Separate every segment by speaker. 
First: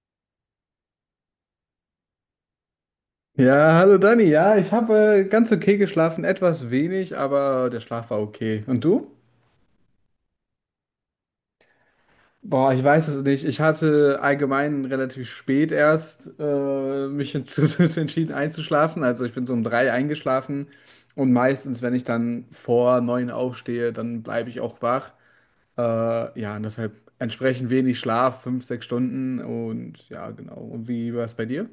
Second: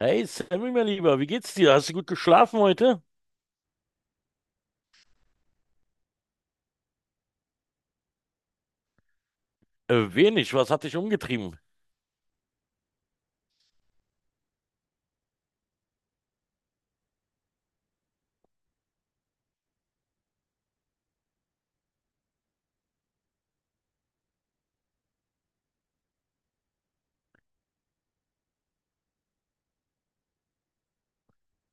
Speaker 1: Hey Sammy, mein Lieber, wie geht's dir? Hast du gut geschlafen heute?
Speaker 2: Ja, hallo Dani. Ja, ich habe ganz okay geschlafen, etwas wenig, aber der Schlaf war okay. Und du?
Speaker 1: Wenig, was hat dich umgetrieben?
Speaker 2: Boah, ich weiß es nicht. Ich hatte allgemein relativ spät erst mich dazu entschieden einzuschlafen. Also ich bin so um drei eingeschlafen und meistens, wenn ich dann vor neun aufstehe, dann bleibe ich auch wach. Ja, und deshalb entsprechend wenig Schlaf, fünf, sechs Stunden und ja, genau. Und wie war es bei dir?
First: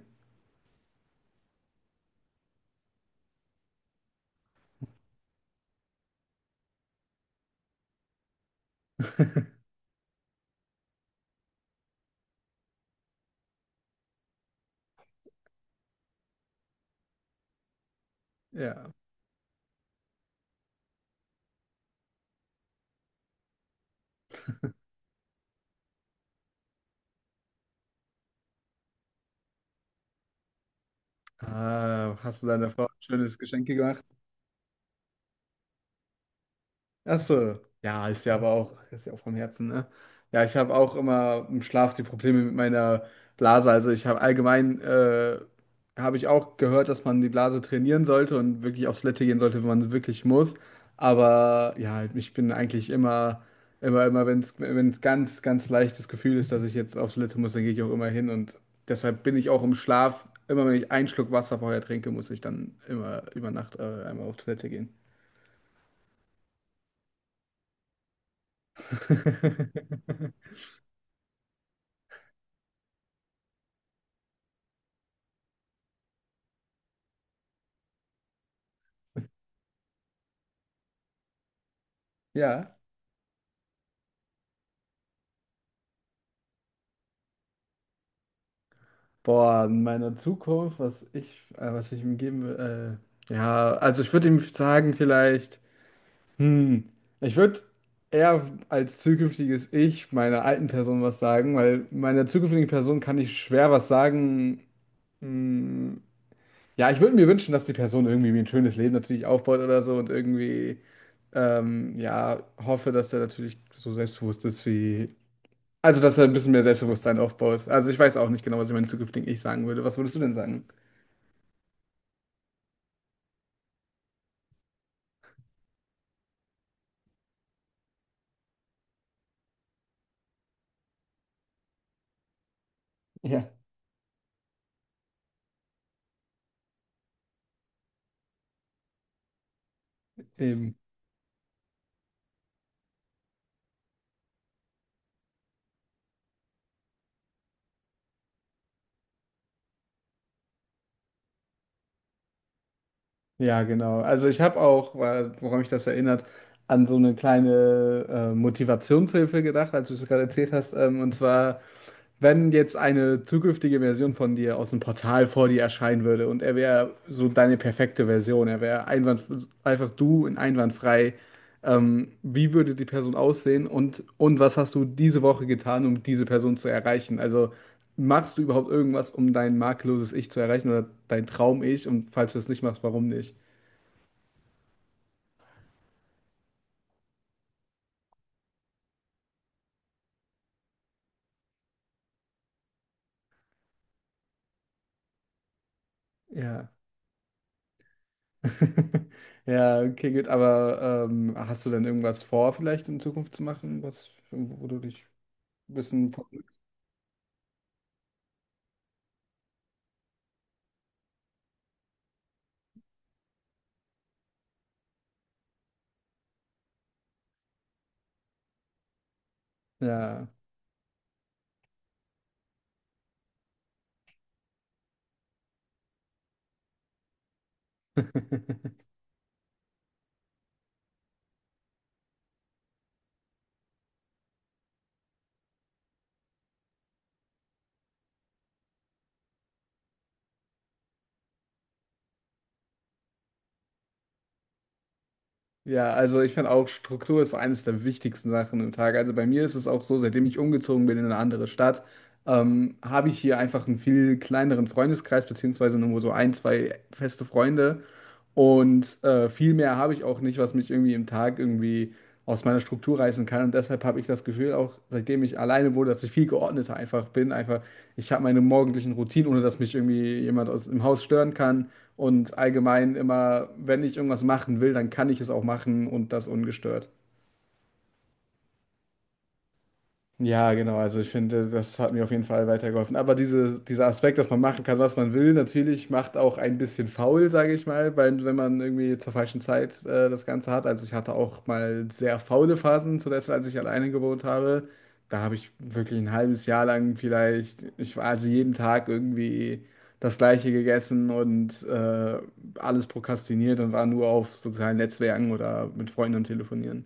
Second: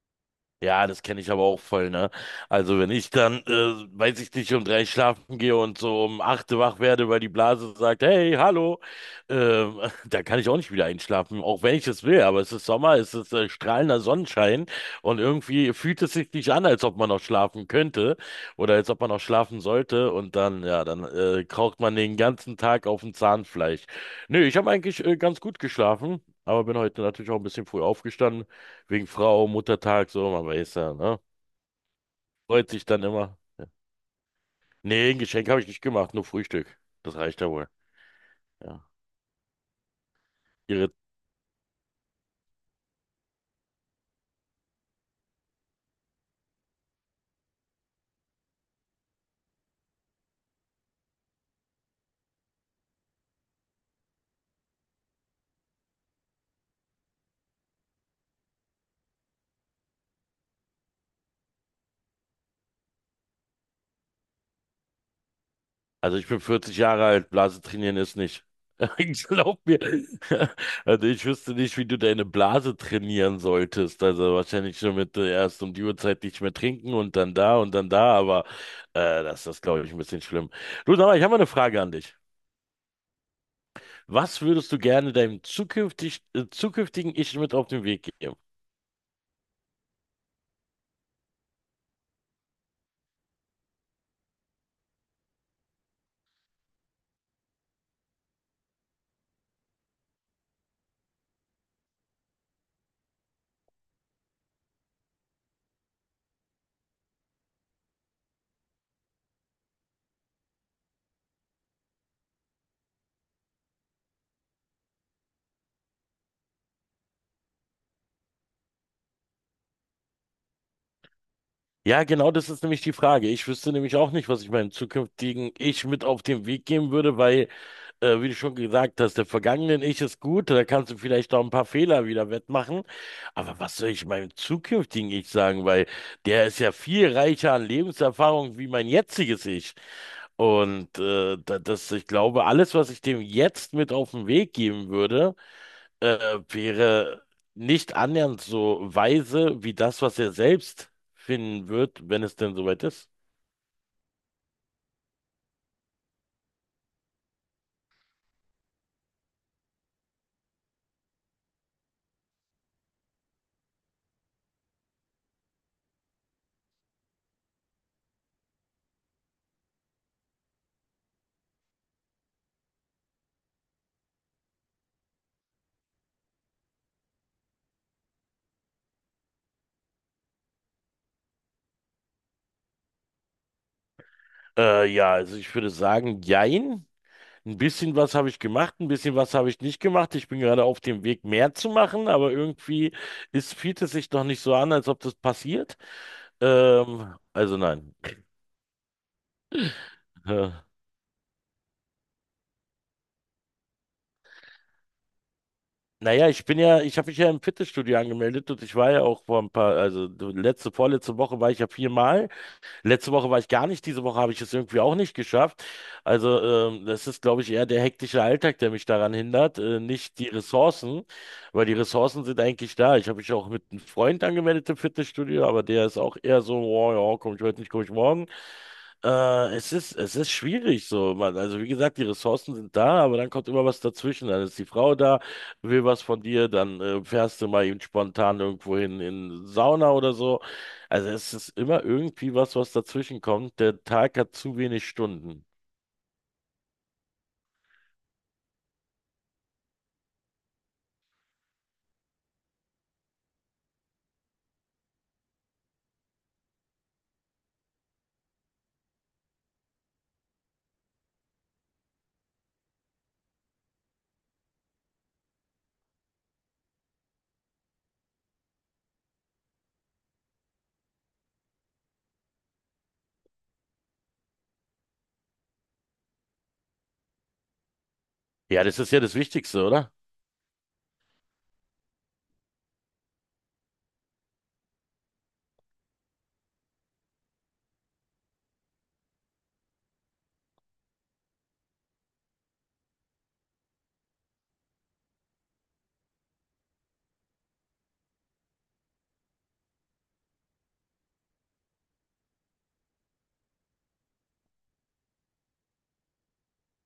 Speaker 1: Ja, das kenne ich aber auch voll, ne? Also wenn ich dann, weiß ich nicht, um drei schlafen gehe und so um acht wach werde, weil die Blase sagt, hey, hallo, ähm, da kann ich auch nicht wieder einschlafen, auch wenn ich es will, aber es ist Sommer, es ist strahlender Sonnenschein und irgendwie fühlt es sich nicht an, als ob man noch schlafen könnte oder als
Speaker 2: Ja.
Speaker 1: ob man noch schlafen sollte. Und dann, ja, dann kraucht man den ganzen Tag auf dem Zahnfleisch. Nö, ich habe eigentlich ganz gut geschlafen, aber bin heute natürlich auch ein bisschen früh aufgestanden. Wegen Frau, Muttertag, so, man weiß ja, ne?
Speaker 2: Ah, hast du deiner
Speaker 1: Freut
Speaker 2: Frau
Speaker 1: sich
Speaker 2: ein
Speaker 1: dann
Speaker 2: schönes
Speaker 1: immer. Ja.
Speaker 2: Geschenk gemacht?
Speaker 1: Nee, ein Geschenk habe ich nicht gemacht, nur Frühstück. Das
Speaker 2: Ach
Speaker 1: reicht ja
Speaker 2: so.
Speaker 1: wohl.
Speaker 2: Ja, ist ja aber auch,
Speaker 1: Ja.
Speaker 2: ist ja auch vom Herzen, ne? Ja, ich habe
Speaker 1: Ihre.
Speaker 2: auch immer im Schlaf die Probleme mit meiner Blase. Also ich habe allgemein, habe ich auch gehört, dass man die Blase trainieren sollte und wirklich aufs Toilette gehen sollte, wenn man wirklich muss. Aber ja, halt, ich bin eigentlich immer, wenn wenn es ganz, ganz leichtes Gefühl ist, dass ich jetzt aufs Toilette muss, dann gehe ich auch immer hin. Und deshalb bin ich auch im Schlaf, immer wenn ich einen Schluck Wasser vorher trinke, muss ich dann immer über Nacht, einmal auf Toilette gehen.
Speaker 1: Also ich bin 40 Jahre alt, Blase trainieren ist nicht. Ich glaub mir. Also ich wüsste nicht, wie du deine Blase trainieren solltest. Also wahrscheinlich nur mit erst um die Uhrzeit nicht mehr trinken und dann da, aber das ist, glaube ich, ein bisschen schlimm. Du, aber ich habe mal eine Frage an dich.
Speaker 2: Ja.
Speaker 1: Was würdest du gerne deinem zukünftigen Ich mit auf den Weg geben?
Speaker 2: Boah, in meiner Zukunft, was ich ihm geben will, ja, also ich würde ihm sagen, vielleicht, hm, ich würde eher als zukünftiges Ich meiner alten Person was sagen, weil meiner zukünftigen Person kann ich schwer was sagen. Hm, ja, ich würde mir wünschen, dass die Person irgendwie mir ein schönes Leben natürlich aufbaut oder so und irgendwie, ja, hoffe, dass der natürlich so selbstbewusst ist, also dass er ein bisschen mehr Selbstbewusstsein aufbaut. Also ich weiß auch nicht genau, was ich meinem zukünftigen Ich sagen würde. Was würdest du denn sagen?
Speaker 1: Ja, genau, das ist nämlich die Frage. Ich wüsste nämlich auch nicht, was ich meinem zukünftigen Ich mit auf den Weg geben würde, weil wie du schon gesagt hast, der vergangenen Ich ist gut, da kannst du vielleicht auch ein paar Fehler wieder wettmachen.
Speaker 2: Ja,
Speaker 1: Aber was soll ich meinem zukünftigen Ich sagen? Weil der ist ja viel reicher an Lebenserfahrung wie mein jetziges Ich.
Speaker 2: eben.
Speaker 1: Und das, ich glaube, alles, was ich dem jetzt mit auf den Weg geben würde, äh, wäre nicht annähernd so weise wie das, was er selbst finden wird, wenn es denn soweit ist.
Speaker 2: Ja, genau. Also ich habe auch, woran mich das erinnert, an so eine kleine Motivationshilfe gedacht, als du es gerade erzählt hast. Und zwar wenn jetzt eine zukünftige Version von dir aus dem Portal vor dir erscheinen würde und er wäre so deine perfekte Version, einfach du in einwandfrei, wie würde die Person aussehen und was hast du diese Woche getan, um diese Person zu erreichen? Also machst du überhaupt irgendwas, um dein makelloses Ich zu erreichen oder dein Traum-Ich? Und falls du es nicht machst, warum nicht?
Speaker 1: Ja, also ich würde sagen, jein. Ein bisschen was habe ich gemacht, ein bisschen was habe ich nicht gemacht. Ich bin gerade auf dem Weg, mehr zu machen, aber irgendwie fühlt es sich noch nicht so an, als ob das passiert.
Speaker 2: Ja.
Speaker 1: Also nein.
Speaker 2: Ja, okay, gut,
Speaker 1: Äh,
Speaker 2: aber hast du denn irgendwas vor, vielleicht in Zukunft zu machen, wo du dich ein bisschen.
Speaker 1: naja, ich habe mich ja im Fitnessstudio angemeldet und ich war ja auch vor ein paar, also vorletzte Woche war ich ja viermal. Letzte Woche war ich gar nicht, diese Woche habe ich es irgendwie auch nicht geschafft. Also das ist, glaube ich, eher der hektische Alltag, der mich daran hindert, nicht
Speaker 2: Ja,
Speaker 1: die Ressourcen, weil die Ressourcen sind eigentlich da. Ich habe mich auch mit einem Freund angemeldet im Fitnessstudio, aber der ist auch eher so, oh, ja, komm ich heute nicht, komm ich morgen. Es ist schwierig so, Mann. Also wie gesagt, die Ressourcen sind da, aber dann kommt immer was dazwischen. Dann ist die Frau da, will was von dir, dann fährst du mal eben spontan irgendwo hin in Sauna oder so. Also es ist immer irgendwie was, was dazwischen kommt. Der Tag hat zu wenig Stunden.
Speaker 2: ja, also ich finde auch, Struktur ist so eines der wichtigsten Sachen im Tag. Also bei mir ist es auch so, seitdem ich umgezogen bin in eine andere Stadt, habe ich hier einfach einen viel kleineren Freundeskreis, beziehungsweise nur so ein, zwei feste Freunde. Und viel mehr habe ich auch nicht, was mich irgendwie im Tag irgendwie aus meiner Struktur reißen kann. Und deshalb habe ich das Gefühl, auch seitdem ich alleine wurde, dass ich viel geordneter einfach bin. Einfach, ich habe meine morgendlichen Routinen, ohne dass mich irgendwie jemand aus im Haus stören kann. Und allgemein immer, wenn ich irgendwas machen will, dann kann ich es auch machen und das ungestört.
Speaker 1: Ja, das ist ja das Wichtigste, oder?
Speaker 2: Ja, genau. Also ich finde, das hat mir auf jeden Fall weitergeholfen. Aber dieser Aspekt, dass man machen kann, was man will, natürlich macht auch ein bisschen faul, sage ich mal, weil, wenn man irgendwie zur falschen Zeit das Ganze hat. Also ich hatte auch mal sehr faule Phasen, zuletzt als ich alleine gewohnt habe. Da habe ich wirklich ein halbes Jahr lang vielleicht, ich war also jeden Tag irgendwie das Gleiche gegessen und alles prokrastiniert und war nur auf sozialen Netzwerken oder mit Freunden am Telefonieren.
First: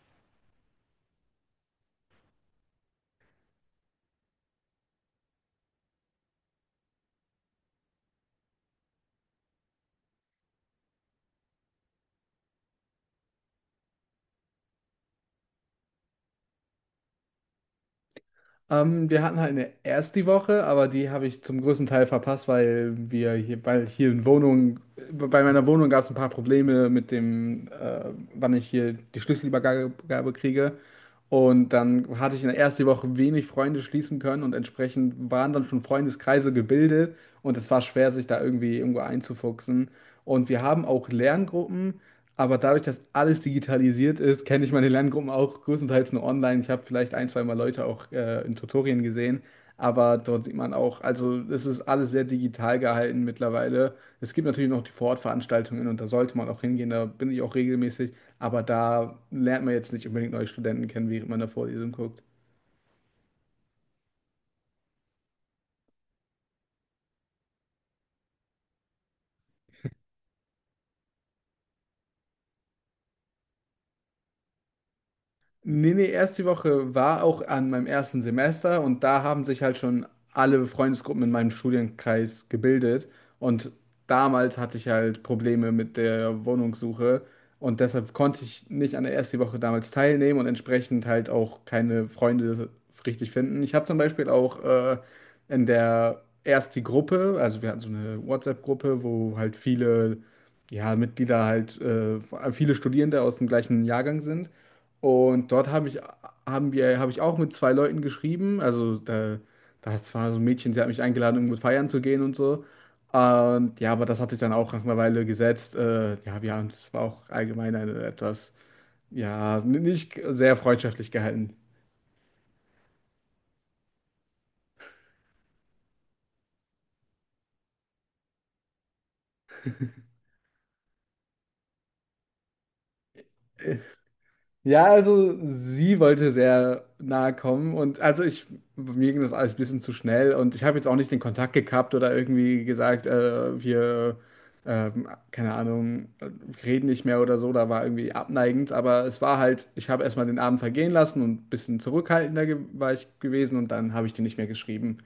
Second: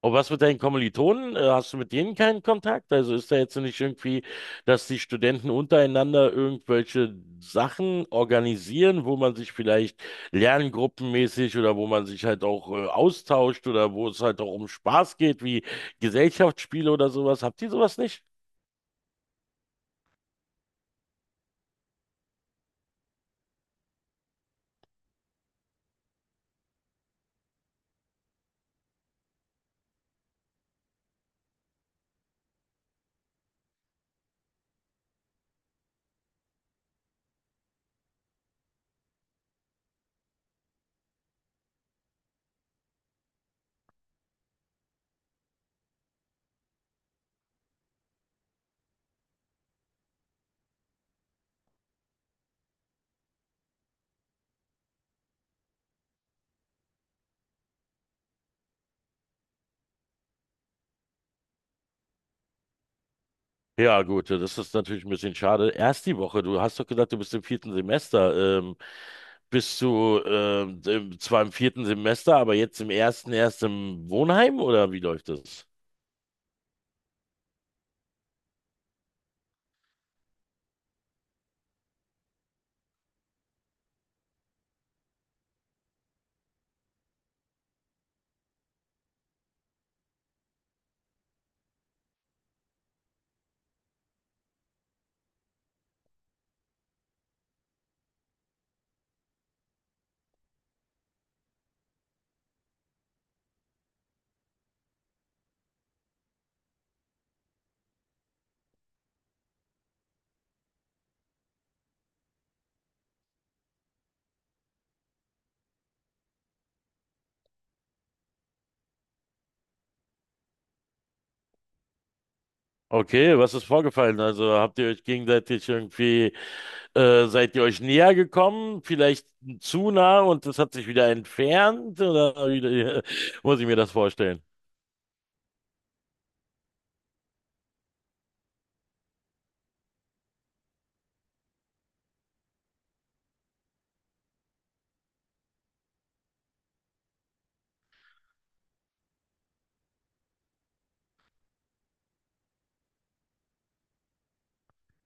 Speaker 1: Und was mit deinen Kommilitonen? Hast du mit denen keinen Kontakt? Also ist da jetzt nicht irgendwie, dass die Studenten untereinander irgendwelche Sachen organisieren, wo man sich vielleicht lerngruppenmäßig oder wo man sich halt auch austauscht oder wo es halt auch um Spaß geht, wie Gesellschaftsspiele oder sowas? Habt ihr sowas nicht?
Speaker 2: Wir hatten halt eine erste Woche, aber die habe ich zum größten Teil verpasst, weil hier in Wohnung, bei meiner Wohnung gab es ein paar Probleme mit dem, wann ich hier die Schlüsselübergabe Gabe kriege. Und dann hatte ich in der ersten Woche wenig Freunde schließen können und entsprechend waren dann schon Freundeskreise gebildet und es war schwer, sich da irgendwie irgendwo einzufuchsen. Und wir haben auch Lerngruppen. Aber dadurch, dass alles digitalisiert ist, kenne ich meine Lerngruppen auch größtenteils nur online. Ich habe vielleicht ein, zwei Mal Leute auch in Tutorien gesehen, aber dort sieht man auch, also es ist alles sehr digital gehalten mittlerweile. Es gibt natürlich noch die Vorortveranstaltungen und da sollte man auch hingehen, da bin ich auch regelmäßig, aber da lernt man jetzt nicht unbedingt neue Studenten kennen, während man da Vorlesung guckt.
Speaker 1: Ja, gut, das ist natürlich ein bisschen schade. Erst die Woche, du hast doch gesagt, du bist im vierten Semester. Bist du zwar im vierten Semester, aber jetzt im ersten erst im Wohnheim oder wie läuft das?
Speaker 2: Nee, erst die Woche war auch an meinem ersten Semester und da haben sich halt schon alle Freundesgruppen in meinem Studienkreis gebildet. Und damals hatte ich halt Probleme mit der Wohnungssuche und deshalb konnte ich nicht an der ersten Woche damals teilnehmen und entsprechend halt auch keine Freunde richtig finden. Ich habe zum Beispiel auch in der ersten Gruppe, also wir hatten so eine WhatsApp-Gruppe, wo halt viele ja, Mitglieder, viele Studierende aus dem gleichen Jahrgang sind. Und dort habe ich auch mit zwei Leuten geschrieben. Das war so ein Mädchen, sie hat mich eingeladen, irgendwo feiern zu gehen und so. Und ja, aber das hat sich dann auch nach einer Weile gesetzt. Ja, wir haben es war auch allgemein etwas, ja, nicht sehr freundschaftlich gehalten.
Speaker 1: Okay, was ist vorgefallen? Also habt ihr euch gegenseitig irgendwie, seid ihr euch näher gekommen? Vielleicht zu nah und das hat sich wieder entfernt? Oder wie, muss ich mir das vorstellen?
Speaker 2: Ja, also sie wollte sehr nahe kommen und mir ging das alles ein bisschen zu schnell und ich habe jetzt auch nicht den Kontakt gekappt oder irgendwie gesagt, keine Ahnung, reden nicht mehr oder so, da war irgendwie abneigend, aber es war halt, ich habe erstmal den Abend vergehen lassen und ein bisschen zurückhaltender war ich gewesen und dann habe ich die nicht mehr geschrieben.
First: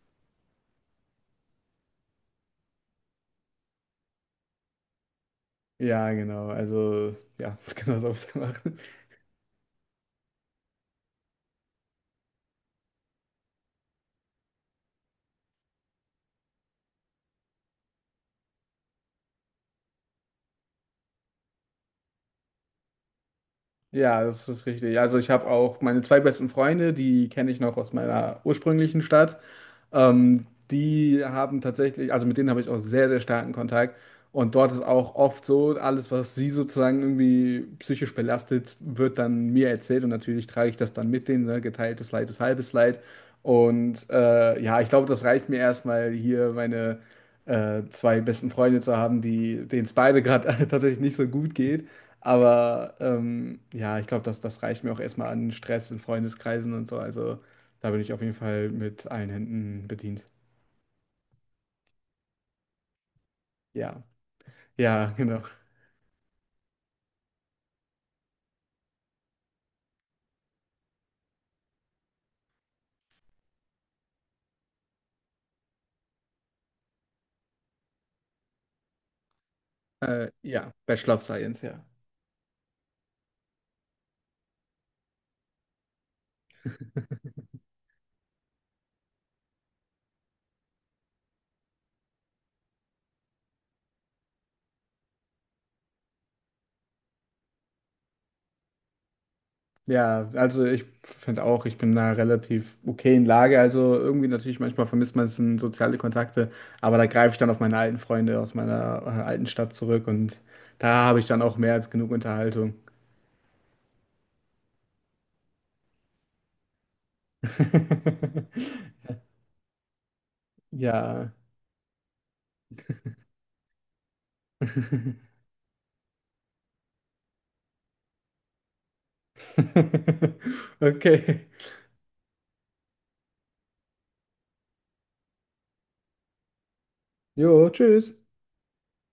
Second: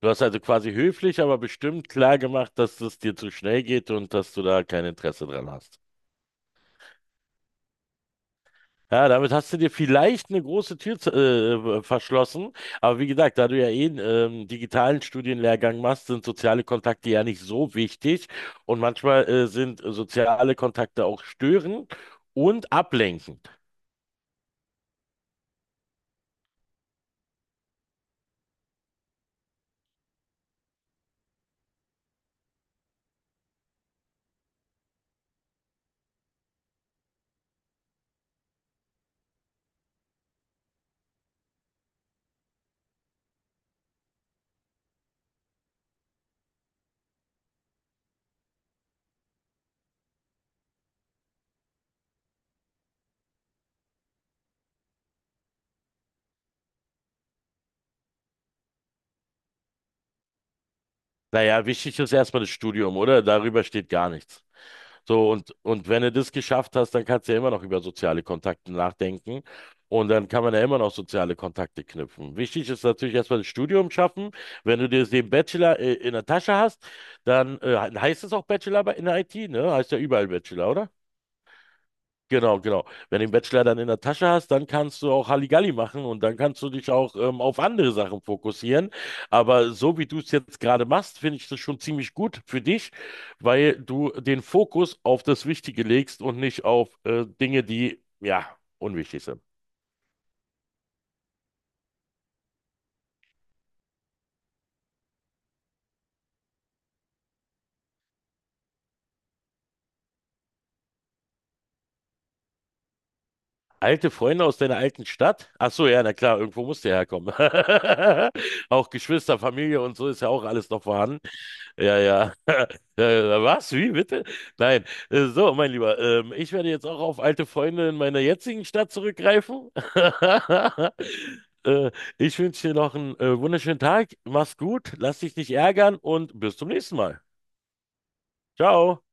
Speaker 1: Du hast also quasi höflich, aber bestimmt klar gemacht, dass es dir zu schnell geht und dass du da kein Interesse dran hast.
Speaker 2: Ja, genau, also ja, genau so habe ich es gemacht.
Speaker 1: Ja, damit hast du dir vielleicht eine große Tür verschlossen. Aber wie gesagt, da du ja eh einen digitalen Studienlehrgang machst, sind soziale Kontakte ja nicht so wichtig. Und manchmal sind soziale Kontakte auch störend und ablenkend.
Speaker 2: Ja, das ist richtig. Also ich habe auch meine zwei besten Freunde, die kenne ich noch aus meiner ursprünglichen Stadt. Die haben tatsächlich, also mit denen habe ich auch sehr, sehr starken Kontakt. Und dort ist auch oft so, alles, was sie sozusagen irgendwie psychisch belastet, wird dann mir erzählt. Und natürlich trage ich das dann mit denen, ne? Geteiltes Leid ist halbes Leid. Und ja, ich glaube, das reicht mir erstmal hier meine zwei besten Freunde zu haben, die, denen es beide gerade tatsächlich nicht so gut geht. Aber ja, ich glaube, das reicht mir auch erstmal an Stress in Freundeskreisen und so. Also da bin ich auf jeden Fall mit allen Händen bedient.
Speaker 1: Naja, wichtig ist erstmal das Studium, oder? Darüber steht
Speaker 2: Ja,
Speaker 1: gar nichts.
Speaker 2: ja,
Speaker 1: So,
Speaker 2: genau.
Speaker 1: und wenn du das geschafft hast, dann kannst du ja immer noch über soziale Kontakte nachdenken. Und dann kann man ja immer noch soziale Kontakte knüpfen. Wichtig ist natürlich erstmal das Studium schaffen. Wenn du dir den Bachelor in der Tasche hast, dann heißt es auch in der IT, ne? Heißt ja überall Bachelor,
Speaker 2: Ja,
Speaker 1: oder?
Speaker 2: Bachelor of Science, ja.
Speaker 1: Genau, genau. Wenn du den Bachelor dann in der Tasche hast, dann kannst du auch Halligalli machen und dann kannst du dich auch auf andere Sachen fokussieren. Aber so wie du es jetzt gerade machst, finde ich das schon ziemlich gut für dich, weil du den Fokus auf das Wichtige legst und nicht auf Dinge, die, ja, unwichtig sind.
Speaker 2: Ja, also ich finde auch, ich bin in einer relativ okayen Lage. Also irgendwie natürlich manchmal vermisst man es in soziale Kontakte, aber da greife ich dann auf meine alten Freunde aus meiner alten Stadt zurück und da habe ich dann auch mehr als genug Unterhaltung.
Speaker 1: Alte Freunde aus deiner alten Stadt? Ach so, ja, na klar, irgendwo musst du ja herkommen. Auch Geschwister, Familie und so ist ja auch alles noch vorhanden.
Speaker 2: Ja.
Speaker 1: Ja, ja. Was? Wie bitte? Nein. So, mein Lieber, ich werde jetzt auch auf alte Freunde in meiner jetzigen Stadt zurückgreifen.
Speaker 2: Okay.
Speaker 1: Äh, Ich wünsche dir noch einen wunderschönen Tag. Mach's gut, lass dich nicht ärgern und bis zum nächsten Mal.
Speaker 2: Jo, tschüss.
Speaker 1: Ciao.